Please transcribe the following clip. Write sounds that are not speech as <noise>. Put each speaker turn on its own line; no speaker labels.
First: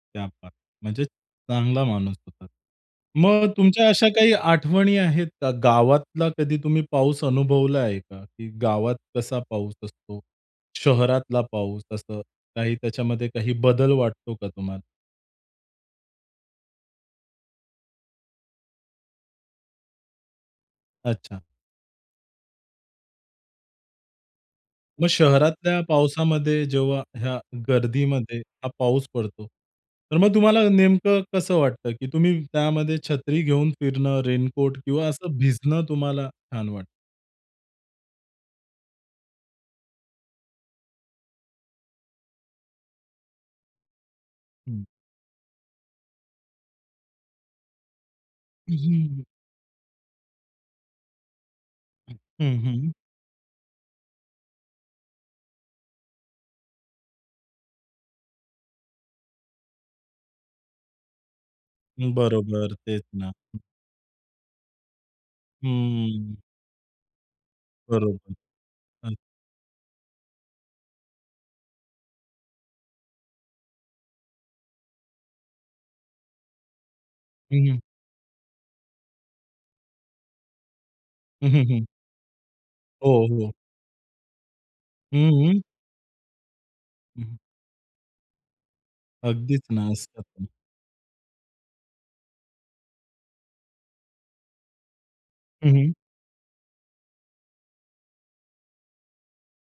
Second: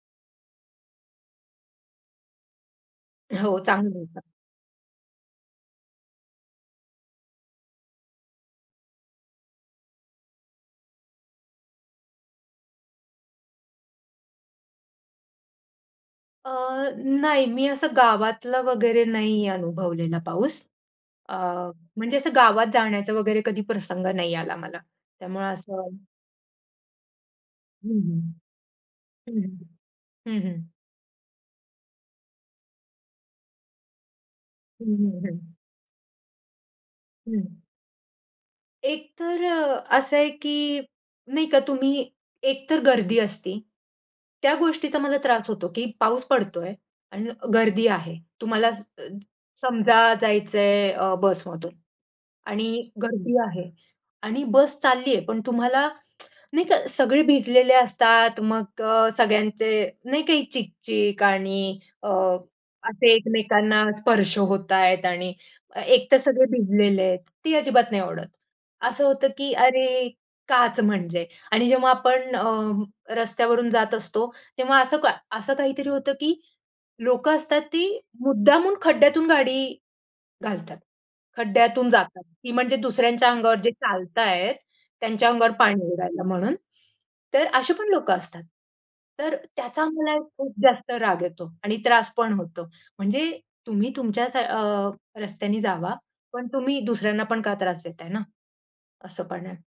क्या बात है! म्हणजे चांगला माणूस होता. मग
हो,
तुमच्या
चांगला
अशा
होता.
काही आठवणी आहेत का? गावातला कधी तुम्ही पाऊस अनुभवलाय का? की गावात कसा पाऊस असतो? शहरातला पाऊस, असं काही त्याच्यामध्ये काही बदल वाटतो का तुम्हाला?
अ, नाही, मी असं गावातला वगैरे नाही अनुभवलेला पाऊस. अ,
अच्छा.
म्हणजे असं गावात जाण्याचा वगैरे कधी प्रसंग नाही आला मला
मग
त्यामुळे
शहरातल्या
असं
पावसामध्ये जेव्हा ह्या
हं, हं.
गर्दीमध्ये हा पाऊस पडतो,
हं.
तर मग
हं, हं.
तुम्हाला नेमकं कसं वाटतं? की तुम्ही त्यामध्ये छत्री घेऊन फिरणं, रेनकोट
हं,
किंवा
हं,
असं
हं.
भिजणं तुम्हाला छान वाटतं?
हं. एक तर, असं आहे की नाही का तुम्ही एक तर गर्दी असते, त्या
हं.
गोष्टीचा मला त्रास होतो की पाऊस पडतोय आणि गर्दी आहे, तुम्हाला
हं.
समजा जायचंय अ, बसमधून
हं,
आणि
हं.
गर्दी आहे आणि बस चालली आहे, पण तुम्हाला <tsk> नाही का सगळे भिजलेले असतात, मग अ, सगळ्यांचे नाही का चिक-चिक आणि अ,
बरोबर, तेच
असे
ना.
एकमेकांना स्पर्श होतायेत आणि एक तर
हम्म.
सगळे भिजलेले आहेत ती अजिबात नाही आवडत.
बरोबर.
असं होतं की "अरे, काच? म्हणजे" आणि जेव्हा आपण अ, रस्त्यावरून जात असतो, तेव्हा असं का असं काहीतरी होतं की लोकं असतात
हं, हं.
ती मुद्दामून खड्ड्यातून गाडी घालतात.
हं, हं, हं.
खड्ड्यातून जातात. की म्हणजे
हो,
दुसऱ्यांच्या
हो.
अंगावर जे चालतायत, त्यांच्या
हं,
अंगावर
हं.
पाणी उडायला म्हणून.
हं.
तर अशी पण लोकं असतात. तर
अगदीच
त्याचा
ना,
मला
असतात ना.
खूप जास्त राग येतो आणि त्रास पण होतो. म्हणजे तुम्ही तुमच्या स अ, रस्त्यानी
हं, हं.
जावा पण तुम्ही दुसऱ्यांना पण का त्रास देताय ना? असं पाण्यात